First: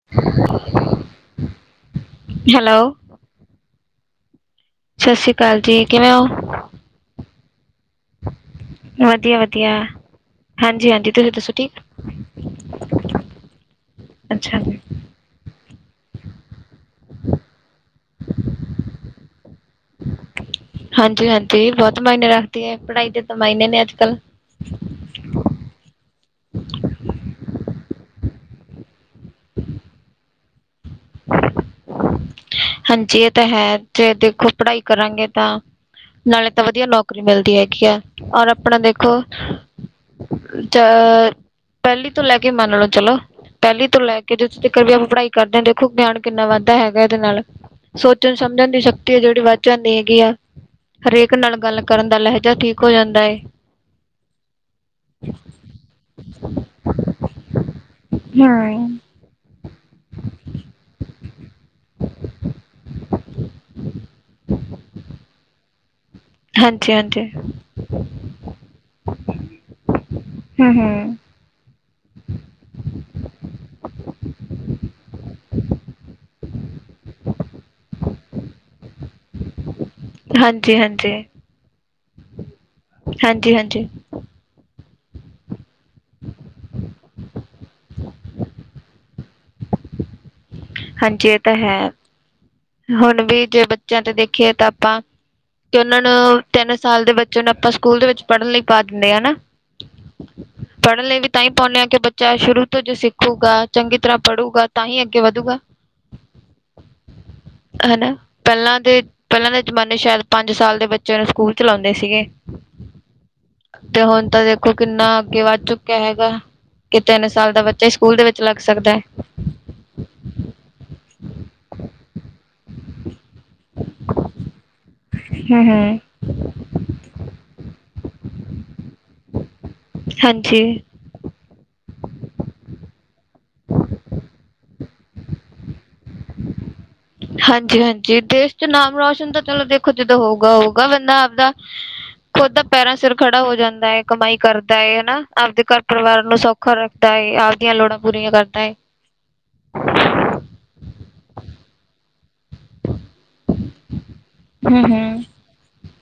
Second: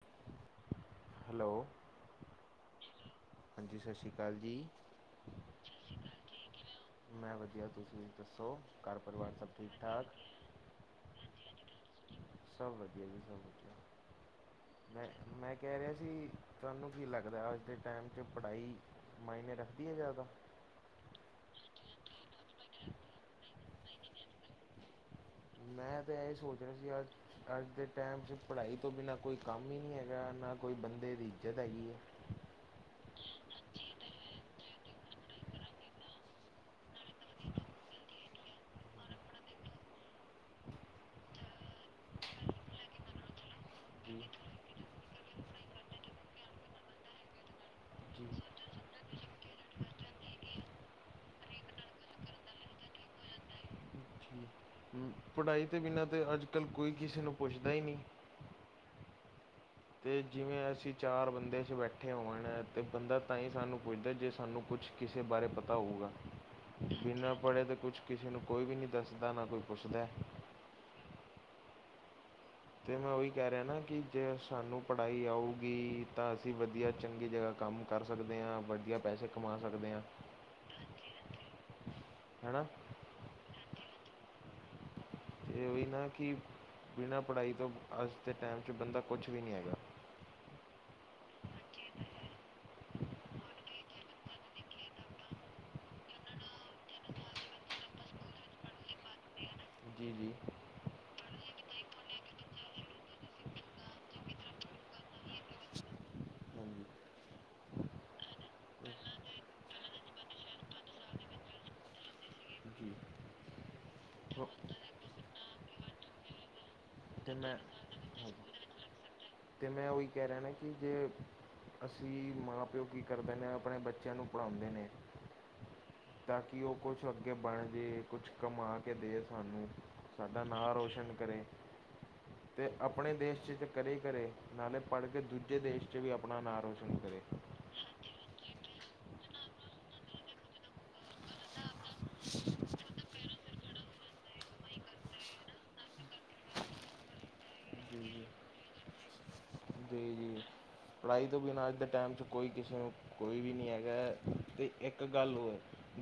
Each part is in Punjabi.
[unintelligible] ਹੈਲੋ, ਹੈਲੋ ਹਾਂਜੀ ਸਤਿ ਸ਼੍ਰੀ ਅਕਾਲ ਜੀ। ਸਤਿ ਸ਼੍ਰੀ ਅਕਾਲ ਜੀ ਕਿਵੇਂ ਹੋ? ਮੈਂ ਵਧੀਆ ਤੁਸੀਂ ਦੱਸੋ ਘਰ ਪਰਿਵਾਰ ਵਧੀਆ ਸਭ ਵਧੀਆ ਠੀਕ ਠਾਕ? ਹਾਂਜੀ -ਹਾਂਜੀ ਤੁਸੀਂ ਦੱਸੋ ਠੀਕ? ਸਭ ਵਧੀਆ ਜੀ, ਸਭ ਅੱਛਾ ਜੀ। ਵਧੀਆ ਮੈਂ ਕਹਿ ਰਿਹਾ ਸੀ ਤੁਹਾਨੂੰ ਕੀ ਲੱਗਦਾ ਅੱਜ ਦੇ ਟਾਈਮ 'ਚ ਪੜ੍ਹਾਈ ਮਾਇਨੇ ਰੱਖਦੀ ਹੈ ਜ਼ਿਆਦਾ? ਹਾਂਜੀ- ਹਾਂਜੀ ਬਹੁਤ ਮਾਈਨ ਰੱਖਦੇ ਆ ਪੜਾਈ ਦੇ ਤੇ ਮਾਈਨੇ ਨੇ ਅੱਜ ਕੱਲ। ਮੈਂ ਤਾਂ ਇਹ ਸੋਚ ਰਿਹਾ ਸੀ ਅੱਜ ਅੱਜ ਦੇ ਟਾਈਮ 'ਚ ਪੜ੍ਹਾਈ ਤੋਂ ਬਿਨਾਂ ਕੋਈ ਕੰਮ ਹੀ ਨਹੀਂ ਹੈਗਾ, ਨਾ ਕੋਈ ਬੰਦੇ ਦੀ ਇੱਜ਼ਤ ਹੈਗੀ ਹੈ। ਹਾਂਜੀ ਇਹ ਤਾਂ ਹੈ ਜੇ ਦੇਖੋ ਪੜਹਾਈ ਕਰਾਂਗੇ ਤਾਂ ਨਾਲੇ ਤਾਂ ਵਧੀਆ ਨੌਕਰੀ ਮਿਲਦੀ ਹੈਗੀ ਆ, ਔਰ ਆਪਣਾ ਦੇਖੋ ਅ ਪਹਿਲੀ ਤੋਂ ਲੈ ਕੇ ਮੰਨ ਲਓ, ਚਲੋ ਪਹਿਲੀ ਤੋਂ ਲੈ ਜੀ ਕੇ ਜੋ ਤੁਸੀਂ ਕਰ ਵੀ ਪੜਾਈ ਕਰਦੇ ਆ, ਦੇਖੋ ਬਿਆਨ ਕਿੰਨਾ ਵੱਧਦਾ ਹੈਗਾ ਇਹਦੇ ਨਾਲ ਸੋਚਣ ਸਮਝਣ ਦੀ ਸ਼ਕਤੀ ਆ ਜਿਹੜੀ ਵੱਧ ਜਾਂਦੀ ਹੈਗੀ ਆ। ਹਰੇਕ ਨਾਲ ਗੱਲ ਕਰਨ ਦਾ ਲਹਿਜਾ ਠੀਕ ਹੋ ਜਾਂਦਾ ਏ। ਪੜਾਈ ਤੇ ਵਿਨਾ ਤੇ ਅੱਜ ਕੱਲ ਕੋਈ ਕਿਸੇ ਨੂੰ ਪੁੱਛਦਾ ਹੀ ਨਹੀਂ। ਹਾਂ। ਤੇ ਜਿਵੇਂ ਅਸੀਂ ਚਾਰ ਬੰਦੇ ਬੈਠੇ ਹੋਣ ਤੇ ਬੰਦਾ ਤਾਂ ਹੀ ਸਾਨੂੰ ਪੁੱਛਦਾ ਜੇ ਸਾਨੂੰ ਕੁਛ ਕਿਸੇ ਬਾਰੇ ਪਤਾ ਹੋਗਾ। ਹਾਂਜੀ ਹਾਂਜੀ ਬਿਨਾ ਪੜੇ ਤੇ ਕੁਝ ਕਿਸੇ ਨੂੰ ਕੋਈ ਵੀ ਨਹੀਂ ਦੱਸਦਾ ਨਾ ਕੋਈ ਪੁੱਛਦਾ। ਹਮ ਹਮ ਤੇ ਮੈਂ ਉਹੀ ਕਹਿ ਰਿਹਾ ਨਾ ਕਿ ਜੇ ਸਾਨੂੰ ਪੜ੍ਹਾਈ ਆਊਗੀ ਤਾਂ ਅਸੀਂ ਵਧੀਆ ਚੰਗੀ ਜਗ੍ਹਾ ਕੰਮ ਕਰ ਸਕਦੇ ਹਾਂ ਵਧੀਆ ਪੈਸੇ ਕਮਾ ਸਕਦੇ ਹਾਂ ਹਾਂਜੀ ਹਾਂਜੀ ਹੈਣਾ ਹਾਂਜੀ ਹਾਂਜੀ ਇਹ ਉਹੀ ਨਾ ਕਿ ਬਿਨਾਂ ਪੜ੍ਹਾਈ ਤੋਂ ਅੱਜ ਦੇ ਟਾਈਮ 'ਚ ਬੰਦਾ ਕੁਛ ਵੀ ਨਹੀਂ ਹੈਗਾ ਹਾਂਜੀ ਇਹ ਤਾਂ ਹੈ ਹੁਣ ਵੀ ਜੇ ਬੱਚਿਆਂ ਤੇ ਦੇਖੀਏ ਤਾਂ ਆਪਾਂ ਕਿ ਉਹਨਾਂ ਨੂੰ ਤਿੰਨ ਸਾਲ ਦੇ ਬੱਚੇ ਨੂੰ ਆਪਾਂ ਸਕੂਲ ਦੇ ਵਿੱਚ ਪੜ੍ਹਨ ਲਈ ਪਾ ਦਿੰਦੇ ਹਾਂ ਹਨਾ ਜੀ ਜੀ ਪੜ੍ਹਨ ਲਈ ਵੀ ਤਾਂ ਹੀ ਪਾਉਂਦੇ ਹਾਂ ਕਿ ਬੱਚਾ ਸ਼ੁਰੂ ਤੋਂ ਜੋ ਸਿੱਖੂਗਾ ਚੰਗੀ ਤਰ੍ਹਾਂ ਪੜ੍ਹੂਗਾ ਤਾਂ ਹੀ ਅੱਗੇ ਵਧੂਗਾ ਹਾਂਜੀ ਹਨਾ ਪਹਿਲਾਂ ਦੇ ਪਹਿਲਾਂ ਦੇ ਜਮਾਨੇ ਸ਼ਾਇਦ ਪੰਜ ਸਾਲ ਦੇ ਬੱਚਿਆਂ ਨੂੰ ਸਕੂਲ ਚਲਾਉਂਦੇ ਸੀਗੇ ਹਮ ਤੇ ਹੁਣ ਤਾਂ ਦੇਖੋ ਕਿੰਨਾ ਅੱਗੇ ਵੱਧ ਚੁੱਕਿਆ ਹੈਗਾ ਕਿ ਤਿੰਨ ਅਤੇ ਸਾਲ ਮੈਂ ਦਾ ਬੱਚਾ ਸਕੂਲ ਦੇ ਵਿੱਚ ਹਾਂਜੀ ਲੱਗ ਸਕਦਾ ਹੈ ਅਤੇ ਮੈਂ ਉਹੀ ਕਹਿ ਰਿਹਾ ਨਾ ਕਿ ਜੇ ਅਸੀਂ ਮਾਂ ਪਿਓ ਕੀ ਕਰਦੇ ਨੇ ਆਪਣੇ ਬੱਚਿਆਂ ਨੂੰ ਪੜ੍ਹਾਉਂਦੇ ਨੇ ਹੂੰ ਹੂੰ ਤਾਂ ਕਿ ਉਹ ਕੁਛ ਅੱਗੇ ਬਣ ਜਾੇ ਕੁਛ ਕਮਾ ਕੇ ਦੇਵੇ ਸਾਨੂੰ ਸਾਡਾ ਨਾਂ ਹਾਂਜੀ ਰੋਸ਼ਨ ਕਰੇ ਅਤੇ ਆਪਣੇ ਦੇਸ਼ ' ਕਰੇ ਕਰੇ ਨਾਲੇ ਪੜ੍ਹ ਕੇ ਦੂਜੇ ਦੇਸ਼ 'ਚ ਵੀ ਆਪਣਾ ਨਾਂ ਰੋਸ਼ਨ ਕਰੇ ਹਾਂਜੀ ਹਾਂਜੀ ਦੇਸ਼ ਚ ਨਾਮ ਰੋਸ਼ਨ ਤਾਂ ਚਲੋ ਦੇਖੋ ਜਦੋਂ ਹੋਊਗਾ ਹੋਊਗਾ ਬੰਦਾ ਆਪਦਾ ਖੁਦ ਦਾ ਪੈਰਾਂ ਸਿਰ ਖੜ ਖੜਾ ਹੋ ਜਾਂਦਾ ਹੈ ਕਮਾਈ ਕਰਦਾ ਹੈ ਹਨਾ ਆਪਦੇ ਘਰ ਪਰਿਵਾਰ ਨੂੰ ਸੌਖਾ ਰੱਖਦਾ ਹੈਏ ਆਪਦੀਆਂ ਲੋੜਾਂ ਜੀ ਜੀ ਪੂਰੀਆਂ ਕਰਦਾ ਹੈ ਜੀ ਜੀ ਪੜ੍ਹਾਈ ਤੋਂ ਬਿਨਾਂ ਅੱਜ ਦੇ ਟਾਈਮ 'ਚ ਕੋਈ ਕਿਸੇ ਨੂੰ ਕੋਈ ਵੀ ਨਹੀਂ ਹੈਗਾ ਅਤੇ ਹੂੰ ਇੱਕ ਹੂੰ ਗੱਲ ਹੋਰ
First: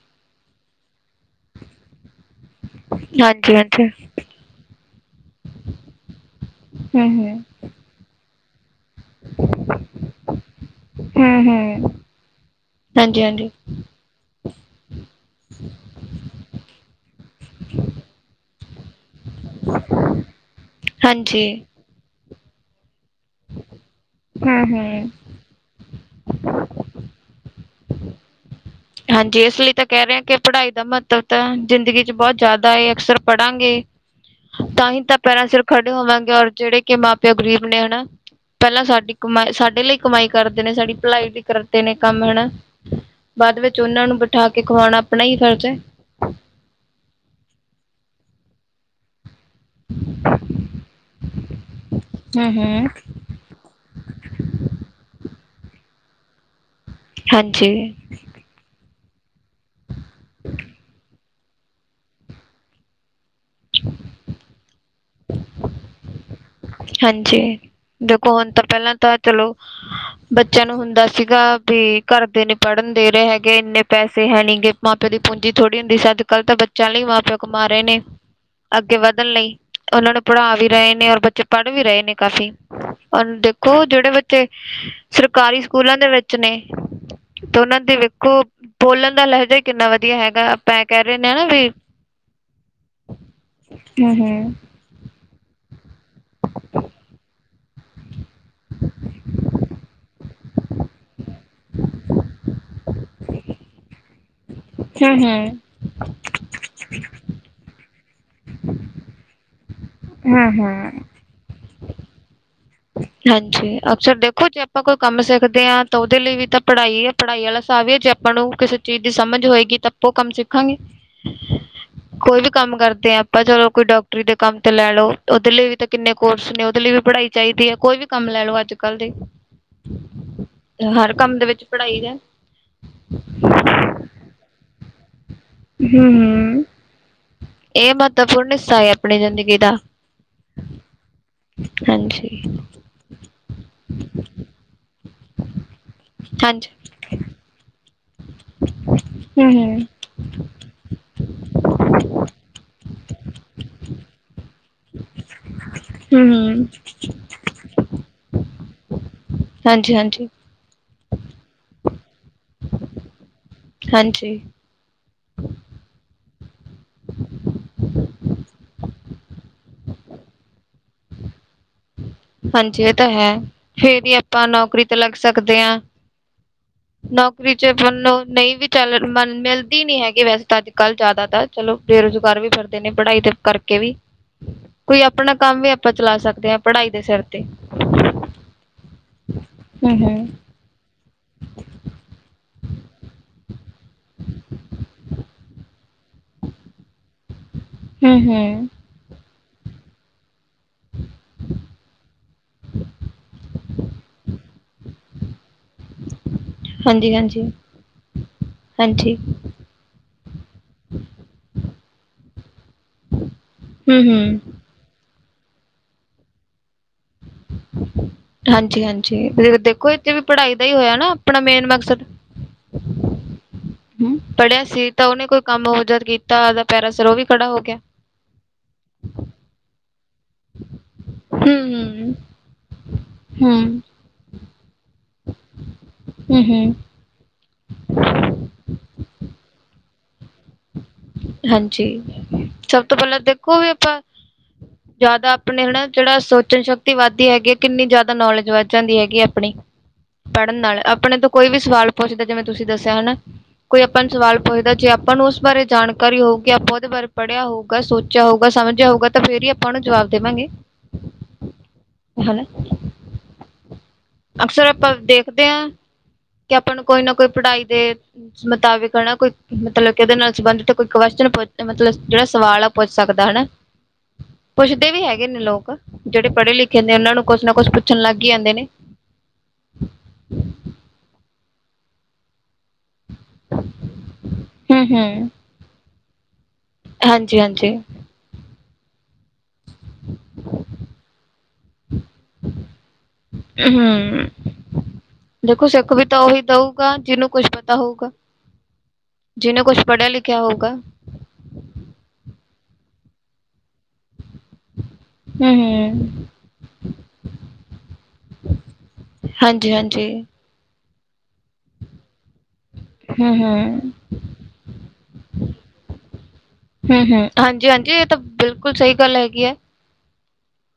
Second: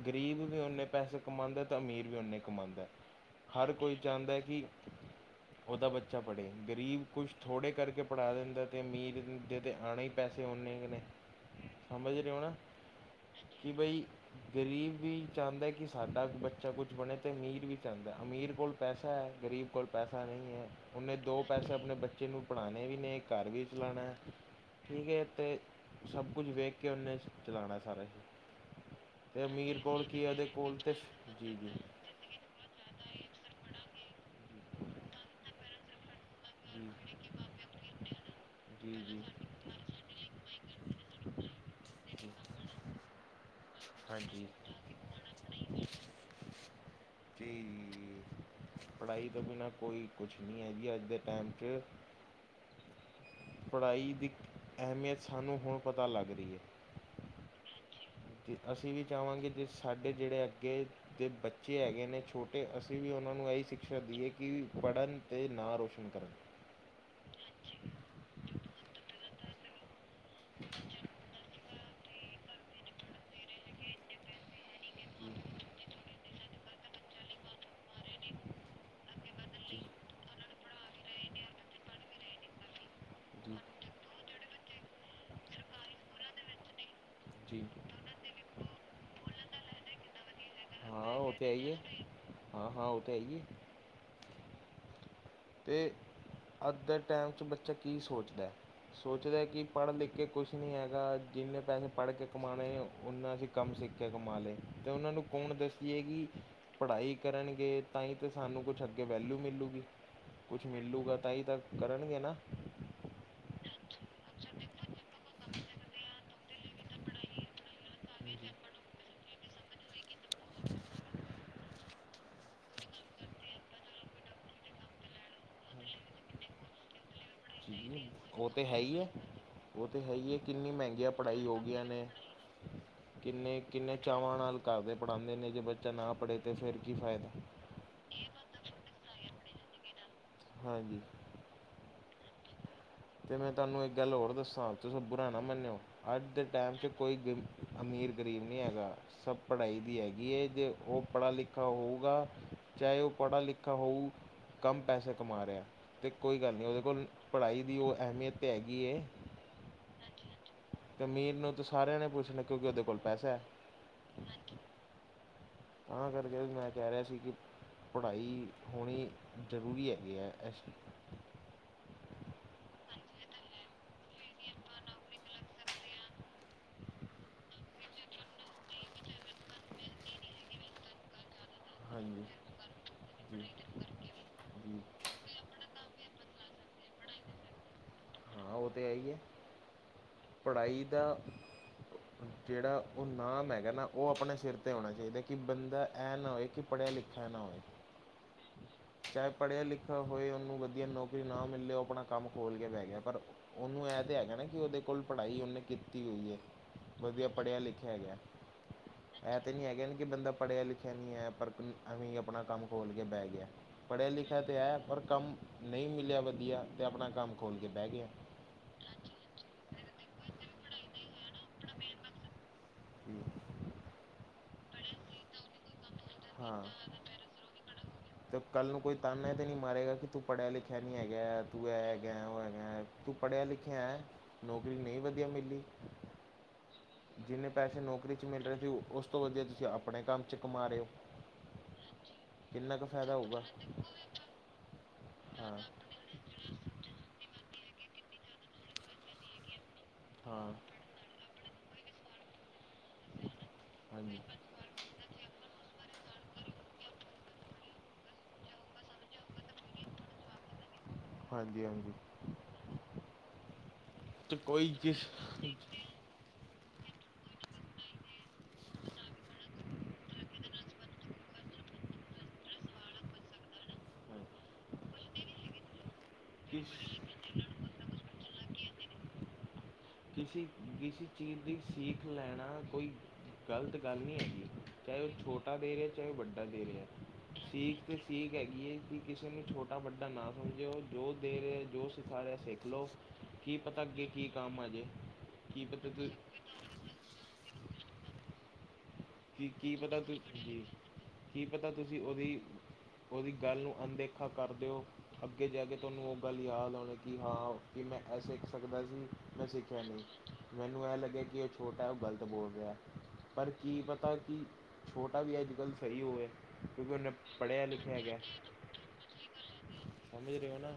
ਗਰੀਬ ਵੀ ਉਨੇ ਪੈਸੇ ਕਮਾਦੇ ਅਤੇ ਅਮੀਰ ਵੀ ਉਨੇ ਕਮਉਦਾ ਹਾਂਜੀ ਹਰ ਹਾਂਜੀ ਕੋਈ ਚਾਹੁੰਦਾ ਹੈ ਕਿ ਉਹਦਾ ਬੱਚਾ ਪੜ੍ਹੇ ਗਰੀਬ ਹੂੰ ਕੁਛ ਹੂੰ ਥੋੜ੍ਹੇ ਕਰਕੇ ਪੜ੍ਹਾ ਦਿੰਦਾ ਅਤੇ ਅਮੀਰ ਤੇ ਆਉਣੇ ਹੀ ਪੈਸੇ ਹੁੰਨੇ ਕਿ ਨੇ ਹੂੰ ਹੂੰ ਸਮਝ ਰਹੇ ਹੋ ਨਾ ਹਾਂਜੀ ਹਾਂਜੀ ਕਿ ਬਈ ਗਰੀਬ ਵੀ ਚਾਹੁੰਦਾ ਕਿ ਸਾਡਾ ਬੱਚਾ ਕੁਛ ਬਣੇ ਅਤੇ ਅਮੀਰ ਵੀ ਚਾਹੁੰਦਾ ਅਮੀਰ ਕੋਲ ਪੈਸਾ ਹੈ ਗਰੀਬ ਕੋਲ ਪਸਾ ਨਹੀਂ ਹੈ ਉਹਨੇ ਹਾਂਜੀ ਦੋ ਪੈਸੇ ਆਪਣੇ ਬੱਚੇ ਬੱਚੇ ਨੂੰ ਪਣਾਉਣੇ ਵੀ ਨੇ ਘਰ ਵੀ ਚਲਾਉਣਾ ਹੂੰ ਠੀਕ ਹੂੰ ਹੈ ਅਤੇ ਸਭ ਕੁਝ ਵੇਖ ਕੇ ਉਹਨੇ ਚਲਾਉਣਾ ਸਾਰਾ ਕੁ ਹਾਂਜੀ ਇਸ ਲਈ ਤਾਂ ਕਹਿ ਰਹੇ ਕਿ ਪੜ੍ਹਾਈ ਦਾ ਮਹੱਤਵ ਤਾਂ ਜੀ ਜੀ ਜ਼ਿੰਦਗੀ ਬਹੁਤ ਜ਼ਿਆਦਾ ਅਕਸਰ ਪੜਾਂਗੇ ਤਾਂ ਹੀ ਤਾਂ ਪੈਰਾਂ ਸਿਰ ਖੜੇ ਹੋਵਾਂਗੇ ਔਰ ਜਿਹੜੇ ਜੀ ਕਿ ਮਾਂ ਪਿਓ ਗ਼ਰੀਬ ਨੇ ਹਨਾ ਪਹਿਲਾਂ ਜੀ ਸਾਡੀ ਜੀ ਕਮਾਈ ਸਾਡੇ ਲਈ ਕਮਾਈ ਕਰਦੇ ਨੇ ਸਾਡੀ ਭਲਾਈ ਲਿਏ ਕਰਦੇ ਨੇ ਕੰਮ ਜੀ ਹਨਾ ਬਾਅਦ ਵਿੱਚ ਉਹਨਾਂ ਨੂੰ ਹਾਂਜੀ ਬਿਠਾ ਕੇ ਖਵਾਉਣਾ ਆਪਣਾ ਹੀ ਫਰਜ਼ ਹੈ ਜੀ ਪੜ੍ਹਾਈ ਤੋਂ ਬਿਨਾਂ ਕੋਈ ਕੁਛ ਨਹੀਂ ਹੈ ਜੀ ਅੱਜ ਦੇ ਟਾਈਮ 'ਚ ਹਮ ਹਮ ਪੜ੍ਹਾਈ ਦੀ ਅਹਿਮੀਅਤ ਸਾਨੂੰ ਹੁਣ ਪਤਾ ਲੱਗ ਰਹੀ ਹੈ ਹਾਂਜੀ ਅਤੇ ਅਸੀਂ ਵੀ ਚਾਹਵਾਂਗੇ ਜੇ ਸਾਡੇ ਜਿਹੜੇ ਅੱਗੇ ਦੇ ਬੱਚੇ ਹੈਗੇ ਨੇ ਛੋਟੇ ਅ ਅਸੀਂ ਵੀ ਉਹਨਾਂ ਨੂੰ ਇਹੀ ਸਿਕਸ਼ਾ ਦੇਈਏ ਕਿ ਪੜ੍ਹਨ ਅਤੇ ਨਾਂ ਰੋਸ਼ਨ ਕਰਨ ਹਾਂਜੀ ਦੇਖੋ ਹੁਣ ਤਾਂ ਪਹਿਲਾਂ ਤਾਂ ਚਲੋ ਬੱਚਿਆਂ ਨੂੰ ਹੁੰਦਾ ਸੀਗਾ ਵੀ ਘਰਦੇ ਨੀ ਪੜਨ ਦੇ ਰਹੇ ਹੈਗੇ। ਇੰਨੇ ਪੈਸੇ ਹੈ ਨੀ ਕੇ ਮਾਪੇ ਦੀ ਪੂੰਜੀ ਥੋੜੀ ਹੁੰਦੀ ਸੀ। ਅੱਜ ਕੱਲ ਤਾਂ ਬੱਚ ਚਾਲੀ ਮਾਂ ਪਿਓ ਕਮਾ ਰਹੇ ਨੇ ਅੱਗੇ ਵਧਨ ਲਈ ਉਨਾਂ ਨੂੰ ਪੜ੍ਹਾ ਵੀ ਰਹੇ ਨੇ। ਔਰ ਬੱਚੇ ਪੜ ਵੀ ਰਹੇ ਨੇ ਕਾਫੀ ਜੀ। ਦੇਖੋ ਜੇੜੇ ਬੱਚੇ ਸਰਕਾਰੀ ਸਕੂਲਾਂ ਦੇ ਵਿੱਚ ਨੇ। ਜੀ ਤੇ ਜੀ ਉਨਾਂ ਦੇ ਵੇਖੋ ਬੋਲਨ ਦਾ ਲਹਿਜਾ ਹੀ ਕਿੰਨਾ ਵਧੀਆ ਹੈਗਾ। ਆਪਾਂ ਕਹਿ ਹਾਂ ਰਹੇ ਔਹ ਨੇ ਨਾ ਤਾਂ ਵੀ ਆਈਏ ਹਾਂ ਹਾਂ ਉਹ ਤਾਂ ਆਈਏ ਕਿਆ ਹੈ। ਤੇ ਅੱਜ ਦੇ ਟੈਮ ਚ ਬੱਚਾ ਕੀ ਸੋਚਦਾ, ਸੋਚਦਾ ਕਿ ਪੜ੍ਹ ਲਿਖ ਕੇ ਕੁਛ ਨਹੀਂ ਹੈਗਾ। ਜਿੰਨੇ ਪੈਸੇ ਪੜ ਕੇ ਕਮਾਨੇ ਉੇਨਾ ਅਸੀ ਕੰਮ ਸਿੱਖ ਕੇ ਕਮਾ ਲਏ। ਤੇ ਉਨਾਂ ਹੂੰ ਨੂੰ ਕੌਨ ਹੂੰ ਦੱਸੀਏ ਕਿ ਪੜਾਈ ਕਰਨਗੇ ਤਾਂ ਹੀ ਤਾਂ ਸਾਨੂੰ ਕੁਛ ਅੱਗੇ ਵੈਲਿਯੂ ਮਿਲਲੇਗੀ। ਹੂੰ ਕੁਛ ਹੂੰ ਮਿਲੂਗਾ ਤਾਂ ਹੀ ਤਾਂ ਕਰਨਗੇ ਨਾ। ਹਂਜੀ, ਅਕਸਰ ਦੇਖੋ ਜੇ ਆਪਾਂ ਕੋਈ ਕੰਮ ਸਿੱਖਦੇ ਹਾਂ ਤਾਂ ਔਦੇ ਲਈ ਵੀ ਤਾਂ ਪੜਾਈ ਹੈ। ਪੜਾਈ ਵਾਲਾ ਹਿਸਾਬ ਵੀ ਹੈ ਜੇ ਆਪਾਂ ਨੂੰ ਕਿਸੇ ਚੀਜ਼ ਦੀ ਸਮਝ ਹੋਏਗੀ ਤਾਂ ਆਪੋ ਕੰਮ ਸਿੱਖਾਂਗੇ। ਕੋਈ ਵੀ ਕੰਮ ਕਰਦੇ ਹਾਂ ਆਪਾਂ ਚਲੋ ਕੋਈ ਡਾਕਟਰੀ ਦੇ ਕੰਮ ਤੇ ਲੈ ਲੋਔਦੇ ਲਈ ਵੀ ਤਾਂ ਕਿਨੇ ਕੋਰਸ ਨੇ ਔਦੇ ਲਈ ਵੀ ਪੜਾਈ ਚੈਦੀ ਹੈ। ਕੋਈ ਵੀ ਕੰਮ ਲੈ ਲੋ ਅੱਜ ਕੱਲ ਦੇ ਔਹ ਤਾਂ ਹੈਗੀ ਏ ਕਿੰਨੀ ਮਹਿੰਗੀਆਂ ਹਰ ਕੰਮ ਪੜਾਈ ਦੇ ਹੋ ਵਿੱਚ ਗਈਆਂ ਪੜ੍ਹਾਈ ਨੇ। ਦਾ ਕਿੰਨੇ ਕਿੰਨੇ ਚਾਵਾਂ ਨਾਲ ਘਰਦੇ ਪੜਾਂਦੇ ਨੇ ਜੇ ਬੱਚਾ ਨਾ ਪੜੇ ਹਮ-ਹਮ ਤਾਂ ਫੇਰ ਕੀ ਫੈਦਾ। ਇਹ ਮਹੱਤਵਪੂਰਨ ਹਿੱਸਾ ਅਪਨੀ ਜ਼ਿੰਦਗੀ ਦਾ। ਹਾਂਜੀ, ਹਂਜੀ, ਤੇ ਮੈਂ ਤੁੱਨੂੰ ਇੱਕ ਗੱਲ ਹੋਰ ਦੱਸਾਂ ਤੁਸੀਂ ਬੁਰਾ ਨਾ ਮੰਨਿਔ ਅੱਜ ਦੇ ਟੈਮ ਚ ਹਾਂਜੀ ਕੋਈਵਿਰਲਾ ਅਮੀਰ ਗਰੀਬ ਨੀ ਹੈਗਾ। ਸਭ ਪੜਾਈ ਦੀ ਹੈਗੀ ਏ ਤੇ ਔਹ ਪੜਾ ਲਿਖਾ ਹੋਊਗਾ। ਚਾਹੇ ਔਹ ਪੜਾ ਲਿਖਾ ਹੋਊ। ਕਮ ਪੈਸੇ ਕਮਾ ਰੈ ਤੇ ਕੋਈ ਗੱਲ ਹਮ-ਹਮ-ਹਮ-ਹਮ ਨੀ ਔਦੇ ਕੋਲ ਪੜਾਈ ਦੀ ਔਹ ਅਹਿਮੀਅਤ। ਕਿਤੇ ਹੈਗੀ ਏ। ਹਂਜੀ, ਹਂਜੀ। ਅਮੀਰ ਨੂੰ ਤਾਂ ਸਾਰਿਆਂ ਨੇ ਪੁੱਛਨਾਐ ਕਿਉਂਕਿ ਔਦੇ ਕੋਲ ਪੈਸਾ ਹੈ। ਹਂਜੀ, ਤਾਂ ਕਰਕੇ ਵੀ ਮੈਂ ਕਹਿ ਰਿਹਾ ਸੀ। ਕਿ ਪੜਾਈ ਹੋਨੀ ਜ਼ਰੂਰੀ ਹੈਗੀ ਐ ਐਸਟੈਮ। ਹਂਜੀ, ਏਹ ਤਾਂ ਹੈ ਫੇਰ ਹੀ ਆਪਾਂ ਨੌਕਰੀ ਤੇ ਲੱਗ ਸਕਦੇ ਆਂ। ਨੌਕਰੀ ਚ ਆਪਨ ਨੂੰ ਨਹੀਂ ਵੀ ਚੱਲ ਮਿਲਦੀ ਨੀ ਹੈਗੀ ਵੈਸੇ ਤਾਂ ਅੱਜ ਕੱਲ ਜੈ਼ਦਾ ਤਰ। ਚਲੋ ਹਾਂਜੀ ਬੇਰੁਜ਼ਗਾਰ ਵੀ ਫਿਰਦੇ ਨੇ ਪੜਾਈ ਤਾਂ ਜੀ ਕਰਕੇ ਵੀ। ਜੀ ਕੋਈ ਅਪਨਾ ਕੰਮ ਵੀ ਆਪਾਂ ਚਲਾ ਸਕਦੇ ਹਾਂ ਪੜਾਈ ਦੇ ਸਿਰ ਤੇ ਹਾਂ ਔਹ ਤਾਂ ਹੈ ਹੀ ਏ। ਹੂੰ ਹੂੰ। ਪੜਾਈ ਦਾ ਜੇੜਾ ਔਹ ਨਾਮ ਹੈਗਾ ਨਾ ਉਹ ਅਪਨੇ ਸਿਰ 'ਤੇ ਹੌਨਾ ਚੈਦਾ ਕਿ ਬੰਦਾ ਐ ਨਾ ਹੋਵੇ ਕਿ ਪੜਿਆ ਲਿਖਿਆ ਨਾ ਹੋਵੇ। ਹੂੰ ਹੂੰ, ਚਾਹੇ ਪੜ੍ਹਿਆ ਲਿਖਿਆ ਹੋਏ ਉਹਨੂੰ ਵਧੀਆ ਨੌਕਰੀ ਨਾ ਮਿਲੇ ਉਹ ਆਪਣਾ ਕੰਮ ਖੋਲ੍ਹ ਕੇ ਬੈ ਗਿਆ ਪਰ ਉਹਨੂੰ ਇਹਂ ਤੇ ਹੈਗਾ ਨਾ ਕਿ ਉਹਦੇ ਕੋਲ ਪੜ੍ਹਾਈ ਉਹਨੇ ਕੀਤੀ ਹੋਈ ਏ ਵਦੀਆ ਹਾਂਜੀ-ਹਾਂਜੀ, ਪੜ੍ਹਿਆ ਲਿਖਿਆ ਹੈਗਾ ਹਾਂਜੀ। ਇਹ ਤਾਂ ਨਹੀਂ ਹੈਗਾ ਕਿ ਬੰਦਾ ਪੜ੍ਹਿਆ ਲਿਖਿਆ ਨਹੀਂ ਹੈ ਪਰ ਐਵੇਂ ਆਪਣਾ ਕੰਮ ਖੋਲ੍ਹ ਕੇ ਬਹਿ ਗਿਆ ਪੜ੍ਹਿਆ ਲਿਖਿਆ ਹੂੰ-ਹੂੰ। ਤਾਂ ਹੈ ਪਰ ਕੰਮ ਨਹੀਂ ਮਿਲਿਆ ਵਦੀਆ ਤੇ ਆਪਣਾ ਕੰਮ ਖੋਲ੍ਹ ਕੇ ਬਹਿ ਗਿਆ ਹਾਂਜੀ ਹਾਂਜੀ ਦੇਖੋ ਇੱਥੇ ਵੀ ਪੜ੍ਹਾਈ ਦਾ ਹੀ ਹੋਇਆ ਨਾ ਆਪਣਾ ਮੇਨ ਮਕਸਦ ਹੰ ਪੜ੍ਹਿਆ ਸੀ ਤਾਂ ਉਹਨੇ ਕੋਈ ਕੰਮ ਹੋਰ ਜਦ ਕੀਤਾ ਹਾਂ ਉਹਦਾ ਪੈਰਾ ਸਿਰ ਉਹ ਵੀ ਖੜਾ ਹੋ ਗਿਆ। ਤੇ ਕੱਲ ਨੂੰ ਕੋਈ ਤਾਨੇ ਤੇ ਨਹੀਂ ਮਾਰੇਗਾ ਕਿ ਤੂੰ ਪੜ੍ਹਿਆ ਲਿਖਿਆ ਨੀ ਹੈਗਾ ਤੂੰ ਇਹ ਹੂੰ-ਹੂੰ। ਹੈਗਾ ਉਹ ਹੈਂਗਾ ਤੂੰ ਪੜ੍ਹਿਆ ਲਿਖਿਆ ਹੂੰ, ਹੈਂ ਨੌਕਰੀ ਨਹੀਂ ਵਦੀਆ ਮਿਲੀ ਹਮ-ਹਮ ਜਿੰਨੇ ਪੈਸੇ ਨੌਕਰੀ ਚ ਮਿਲ ਰਹੇ ਸੀ ਉਸ ਤੋਂ ਵਦੀਆ ਤੁਸੀਂ ਆਪਨੇ ਕਮ ਚ ਕਮਾ ਰਹੇ ਔ ਹਾਂਜੀ, ਸਭ ਤੋਂ ਪਹਿਲਾਂ ਦੇਖੋ ਵੀ ਆਪਾਂ, ਜ਼ਿਆਦਾ ਹਾਂ ਆਪਨੇ ਹੈਨਾ ਜਿਹੜਾ ਸੋਚਣ ਸ਼ਕਤੀ ਵੱਧਦੀ ਹੈਗੀ ਏ ਕਿੰਨੀ ਜ਼ਿਆਦਾ ਨੌਲੇਜ ਵੱਧ ਜਾਂਦੀ ਹੈਗੀ ਆਪਣੀ ਹਾਂ ਪੜ੍ਹਨ ਨਾਲ ਆਪਣੇ ਤੋਂ ਕੋਈ ਵੀ ਸਵਾਲ ਪੁੱਛਦਾ, ਜਿਵੇਂ ਤੁਸੀਂ ਦੱਸਿਆ ਹੈਨਾ ਕੋਈ ਆਪਾਂ ਨੂੰ ਹਾਂਜੀ ਸਵਾਲ ਪੁੱਛਦਾ ਜੇ ਆਪਾਂ ਨੂੰ ਉਸ ਬਾਰੇ ਜਾਣਕਾਰੀ ਹੋਊਗੀ। ਆਪਾਂ ਉਹਦੇ ਬਾਰੇ ਪੜ੍ਹਿਆ ਹੋਊਗਾ, ਸੋਚਿਆ ਹੋਊਗਾ, ਸਮਝਿਆ ਹੋਊਗਾ ਤਾਂ ਫਿਰ ਹੀ ਆਪਾਂ ਉਹਨੂੰ ਜਵਾਬ ਦੇਵਾਂਗੇ, ਹਾਂਜੀ ਹਾਂਜੀ ਹੈਨਾ ਤੇ ਅਕਸਰ, ਕੋਈ ਆਪਾਂ ਕਿਸ ਦੇਖਦੇ ਹਾਂ। ਕਿ, ਆਪਾਂ ਨੂੰ ਕੋਈ ਨਾ ਕੋਈ ਪੜ੍ਹਾਈ ਦੇ ਮੁਤਾਬਿਕ ਹੈਨਾ ਕੋਈ ਕਿਹਦੇ ਨਾਲ ਸੰਬੰਧਿਤ ਕੋਈ ਕੂਸ਼ਚਨ ਪੂਛਦਾ ਮਤਲਬ ਜਿਹੜਾ ਸਵਾਲ ਆ ਪੁੱਛ ਸਕਦਾ ਹੈਨਾ ਪੁੱਛਦੇ ਵੀ ਹੈਗੇ ਨੇ ਲੋਕ, ਜਿਹੜੇ ਪੜ੍ਹੇ ਲਿਖੇ ਨੇ ਕਿਸ ਉਹਨਾਂ ਨੂੰ ਕੁੱਛ ਨਾ ਕੁੱਛ ਪੁੱਛਣ ਲੱਗ ਈ ਜਾਂਦੇ ਨੇ ਕਿਸੀ ਕਿਸੀ ਚੀਜ਼ ਦੀ ਸੀਖ ਲੈਣਾ ਕੋਈ ਗਲਤ ਗੱਲ ਨਹੀਂ ਹੈਗੀ ਹੂੰ ਚਾਹੇ ਉਹ ਹੂੰ ਛੋਟਾ ਦੇ ਰਿਹਾ, ਚਾਹੇ ਉਹ ਵੱਡਾ ਦੇ ਰਿਹਾ, ਹਾਂਜੀ ਹਾਂਜੀ ਸੀਖ ਤਾਂ ਸੀਖ ਹੈਗੀ ਏ ਕਿ ਕਿਸੇ ਨੂੰ ਛੋਟਾ ਵੱਡਾ ਨਾ ਸਮਝਿਓ, ਜੋ ਦੇ ਰਿਹਾ, ਜੋ ਸਾਰੇ ਸਿੱਖ ਲੋ, ਕੀ ਪਤਾ ਅੱਗੇ ਕੀ ਹੂੰ ਕੰਮ ਆ ਜੇ, ਕੀ ਪਤਾ, ਤੁਸੀਂ ਕੋਨ ਜਿਹਨੂੰ ਕੁਛ ਪਤਾ ਹੋਊਗਾ, ਕੀ ਜਿਹਨੇ ਕੀ ਕੁਛ ਪਤਾ ਪੜ੍ਹਿਆ ਤੁ ਲਿਖਿਆ ਜੀ ਹੋਊਗਾ ਕੀ ਪਤਾ, ਤੁਸੀਂ ਉਹਦੀ, ਉਹਦੀ ਗੱਲ ਨੂੰ, ਅਣਦੇਖਾ ਕਰ ਦੇਓ ਅੱਗੇ ਜਾ ਕੇ ਤੁਹਾਨੂੰ, ਉਹ ਗੱਲ ਯਾਦ ਆਉਣੀ ਕਿ ਹਾਂ, ਕਿ ਮੈਂ ਇਹ ਸਿੱਖ ਸਕਦਾ ਸੀ। ਮੈਂ ਹਾਂਜੀ ਸਿੱਖਿਆ ਨਹੀਂ ਹਾਂਜੀ ਮੈਨੂੰ ਇਹ ਲੱਗਿਆ, ਕਿ ਉਹ ਛੋਟਾ ਹੈ, ਉਹ ਗ਼ਲਤ ਬੋਲ ਰਿਹਾ, ਹਮ ਪਰ ਕੀ ਪਤਾ ਹਮ ਕਿ, ਛੋਟਾ ਵੀ ਅੱਜ-ਕੱਲ ਸਹੀ ਹੋਵੇ। ਕਿਉਂਕਿ ਉਹਨੇ ਪੜ੍ਹਿਆ ਹਾਂਜੀ ਹਾਂਜੀ ਲਿਖਿਆ ਇਹ ਤਾਂ ਗਿਆ ਬਿਲਕੁਲ ਸਹੀ ਗੱਲ, ਹੈਗੀ ਏ ਸਮਝ, ਰਹੋ ਨਾ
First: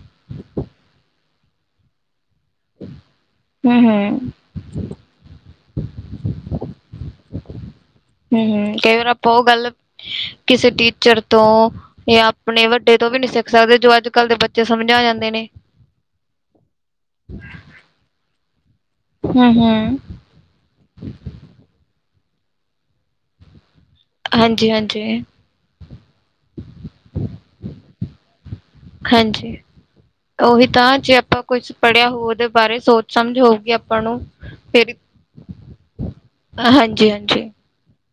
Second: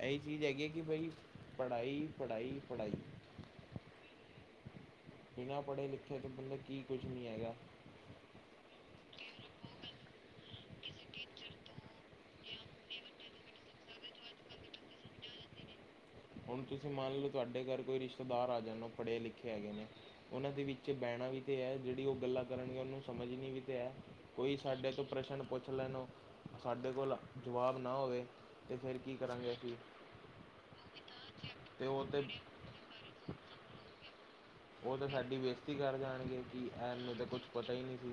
ਏਹੀ ਚੀਜ਼ ਹੈਗੀ, ਕਿ ਬਾਈ ਪੜ੍ਹਾਈ, ਪੜ੍ਹਾਈ, ਪੜ੍ਹਾਈ ਹਮ-ਹਮ ਬਿਨਾਂ ਪੜ੍ਹੇ ਲਿਖੇ ਤੋਂ, ਬੰਦਾ ਕੀ ਕੁਝ ਨਹੀਂ ਹੈਗਾ- ਹੰ ਹੰ ਕਈ ਵਾਰ ਆਪਾਂ ਉਹ ਗੱਲ, ਕਿਸੇ ਟੀਚਰ ਤੋਂ ਇਹ ਆਪਣੇ ਵੱਡੇ ਤੋਂ ਵੀ ਨੀ ਸਿੱਖ ਸਕਦੇ, ਜੋ ਅੱਜ-ਕੱਲ ਦੇ ਬੱਚੇ ਸਮਝਾ ਜਾਂਦੇ ਨੇ ਹੁਨ ਤੁਸੀਂ ਮੰਨ ਲਓ, ਤੁਹਾਡੇ ਘਰ ਕੋਈ ਰਿਸ਼ਤੇਦਾਰ ਆ ਜਾਣ, ਓਹ ਪੜ੍ਹੇ ਲਿਖੇ ਹੂੰ ਹੈਗੇ ਨੇ ਹੂੰ ਉਨਹਾ ਦੇ ਵਿੱਚ ਬਹਿਨਾ ਵੀ ਤੇ ਹੈ, ਜਿਹੜੀ ਉਹ ਗੱਲਾਂ ਕਰਨਗੇ, ਉਹਨੂੰ ਸਮਝਣੀ ਵੀ ਤੇ ਹੈ ਕੋਈ ਹਾਂਜੀ ਸਾਡੇ, ਹਾਂਜੀ ਤੋਂ ਪ੍ਰਸ਼ਨ ਪੁੱਛ ਲੈਣ ਓ ਸਾਡੇ ਕੋਲ ਜਵਾਬ ਨਾ ਹੋਵੇ ਤੇ ਫਿਰ ਕੀ ਕਰਾਂਗੇ ਹਾਂਜੀ ਅਸੀਂ ਉਹੀ ਤਾਂ ਜੇ ਆਪਾਂ ਕੁਛ ਤੇ ਉਹ ਪੜ੍ਹਿਆ ਹੋ, ਤੇ ਉਹਦੇ ਬਾਰੇ ਸੋਚ ਸਮਝ ਹੋਊਗੀ ਆਪਾਂ ਨੂੰ ਫੇਰ ਉਹ ਤਾਂ ਸਾਡੀ ਬੇਇਜ਼ਤੀ ਕਰ ਜਾਣਗੇ। ਕਿ, ਹਾਂਜੀ ਐਨੂੰ ਤਾਂ ਕੁਛ ਹਾਂਜੀ ਪਤਾ ਹੀ ਨਹੀਂ ਸੀ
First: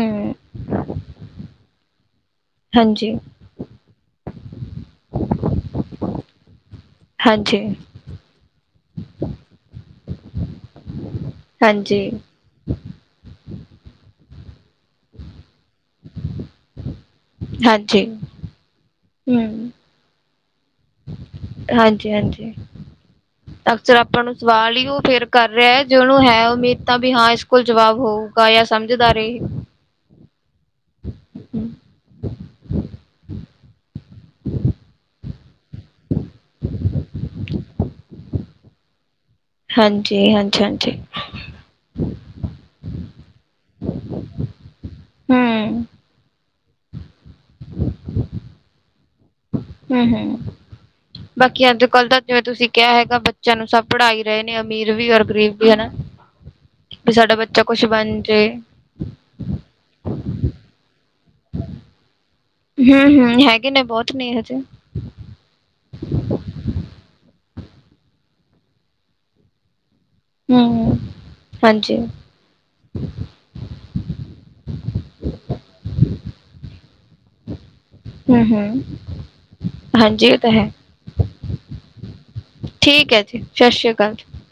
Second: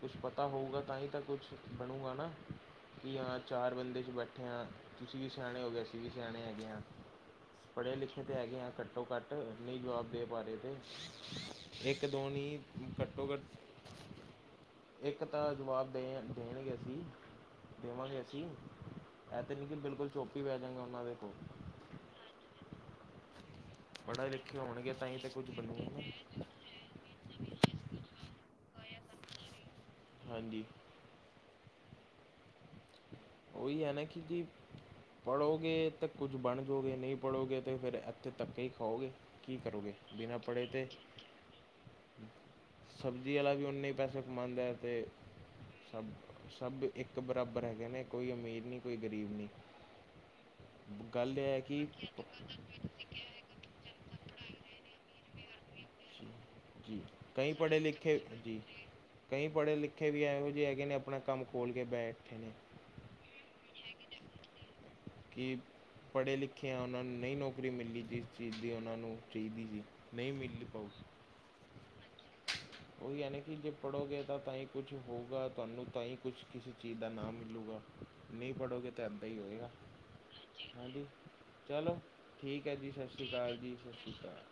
ਕੁਛ ਪਤਾ ਹੋਊਗਾ ਤਾਂ ਹੀ ਤਾਂ ਕੁਛ ਬਣੂਗਾ ਨਾ ਹਾਂਜੀ ਕਿ, ਹਾਂ ਚਾਰ ਬੰਦੇ ਚ ਬੈਠੇ ਹਾਂ, ਤੁਸੀਂ ਵੀ ਸਿਆਣੇ ਹੋ ਗਏ। ਅਸੀਂ ਵੀ ਸਿਆਣੇ ਹੈਗੇ ਹਾਂ ਹਾਂਜੀ ਪੜੇ-ਲਿਖੇ ਤੇ ਹੈਗੇ ਆ ਘੱਟੋ-ਘੱਟ, ਨਈਂ ਜਵਾਬ ਦੇ ਪਾ ਰਏ। ਹਾਂਜੀ ਇੱਕ-ਦੋ ਨੀ ਘੱਟੋ-ਘੱਟ। ਇੱਕ ਤਾਂ ਜਵਾਬ ਦੇਣ ਦੇਣਗੇ ਸੀ। ਹਾਂਜੀ ਦੇਵਾਂਗੇ ਅਸੀਂ, ਐ ਤੇ ਨੀ ਹੂੰ ਬਿਲਕੁਲ ਚੁੱਪ ਈ ਬੈ ਜਾਂਗੇ ਓਨਾਂ ਦੇ ਕੋਲ ਹਾਂਜੀ-ਹਾਂਜੀ। ਅਕਸਰ ਆਪਾਂ ਪੜ੍ਹੇ ਨੂੰ ਲਿਖੇ ਸਵਾਲ ਈ ਹੋਣਗੇ ਓ ਤਾਂ ਹੀ ਫਿਰ ਤਾਂ ਕਰ ਕੁੱਝ ਰੇਆ ਬਣੂਗਾ ਐ ਜੇ ਨਾ ਓਨੂੰ ਹੈ ਉਮੀਦ। ਤਾਂ ਵੀ ਹਾਂ ਇਸ ਕੋਲ ਜਵਾਬ ਹੋਊਗਾ ਯਾ ਸਮਝਦਾਰ ਏਹ। ਹਾਂਜੀ। ਓਈ ਐ ਨਾ ਕਿ ਜੀ ਪੜੋਗੇ ਤੇ ਕੁੱਝ ਬਣ ਜੋਗੇ ਨਈਂ ਪੜੋਗੇ ਤੇ ਫਿਰ ਏਥੇ ਧੱਕੇ ਈ ਖਾਓਗੇ। ਕੀ ਕਰੋਗੇ, ਹਾਂਜੀ ਹਾਂਜੀ ਬਿਨਾਂ ਪੜੇ ਤੇ ਹਾਂਜੀ ਸਬਜ਼ੀ ਆਲਾ ਵੀ ਓਨੇ ਈ ਪੈਸਾ ਕਮਾਂਦੈ ਤੇ ਹੂੰ ਸਬ ਸਬ ਇੱਕ ਬਰਾਬਰ ਹੈਗੇ ਨੇ, ਕੋਈ ਅਮੀਰ ਨੀ ਕੋਈ ਗਰੀਬ ਨੀ। ਹੂੰ-ਹੂੰ, ਬਾਕੀ ਅੱਜ-ਕੱਲ ਤਾ ਜਿਵੇਂ ਤੁਸੀਂ ਕਿਆ ਹੈਗਾ ਬੱ ਬੱਚੇਆਂ ਨੂੰ ਸਬ ਪੜਾ ਈ ਰਏ ਨੇ ਅਮੀਰ ਵੀ ਔਰ ਗਰੀਬ ਵੀ ਹਨਾ। ਜੀ ਵੀ ਸਾਡਾ ਕਈ ਬੱਚਾ ਕੁਛ ਪੜੇ-ਲਿਖੇ ਬਣ ਜੇ ਹਾਂਜੀ। ਕਈ ਪੜੇ-ਲਿਖੇ ਵੀ ਐਹੋ ਜੇ ਹੈਗੇ ਨੇ, ਆਪਣਾ ਕੰਮ ਖੋਲ ਕੇ ਬੈਠੇ ਨੇ। ਹੂੰ-ਹੂੰ ਹੈਗੇ ਨੇ ਬੋਤ ਨੇ ਏਹੋ ਜੇ। ਕੀ ਪੜੇ-ਲਿਖੇ ਐ, ਓਨਾਂ ਨੂੰ ਨਈਂ ਨੌਕਰੀ ਮਿਲੀ ਜਿਸ ਚੀਜ਼ ਦੀ ਓਨਾਂ ਨੂੰ ਚਾਈਦੀ ਸੀ। ਨਹੀਂ ਮਿਲ ਹੂੰ-ਹੂੰ, ਪਾਊਗੀ ਹਾਂਜੀ। ਓਹੀ ਐ ਨਾ ਕੀ ਜੇ ਪੜੋਗੇ ਤਾਂ-ਤਾਂਈ ਕੁਛ ਹੋਊਗਾ, ਤੁਆਨੂੰ ਤਾਂ ਈ ਕੁਛ ਕਿਸੀ ਚੀਜ਼ ਦਾ ਨਾਮ ਮਿਲੂਗਾ। ਹੂੰ ਨਈਂ ਹੂੰ ਪੜੋਗੇ ਤਾਂ ਏਦਾਂ ਈ ਹੋਏਗਾ ਹਾਂਜੀ ਇਹ ਤਾਂ ਹੈ ਹਾਂਜੀ, ਚਲੋ। ਠੀਕ ਐ ਜੀ, ਹੈ ਸਸ਼੍ਰੀ ਕਾਲ ਸਤਿ ਜੀ, ਸ੍ਰੀ ਸਸ਼੍ਰੀ ਅਕਾਲ ਕਾਲ।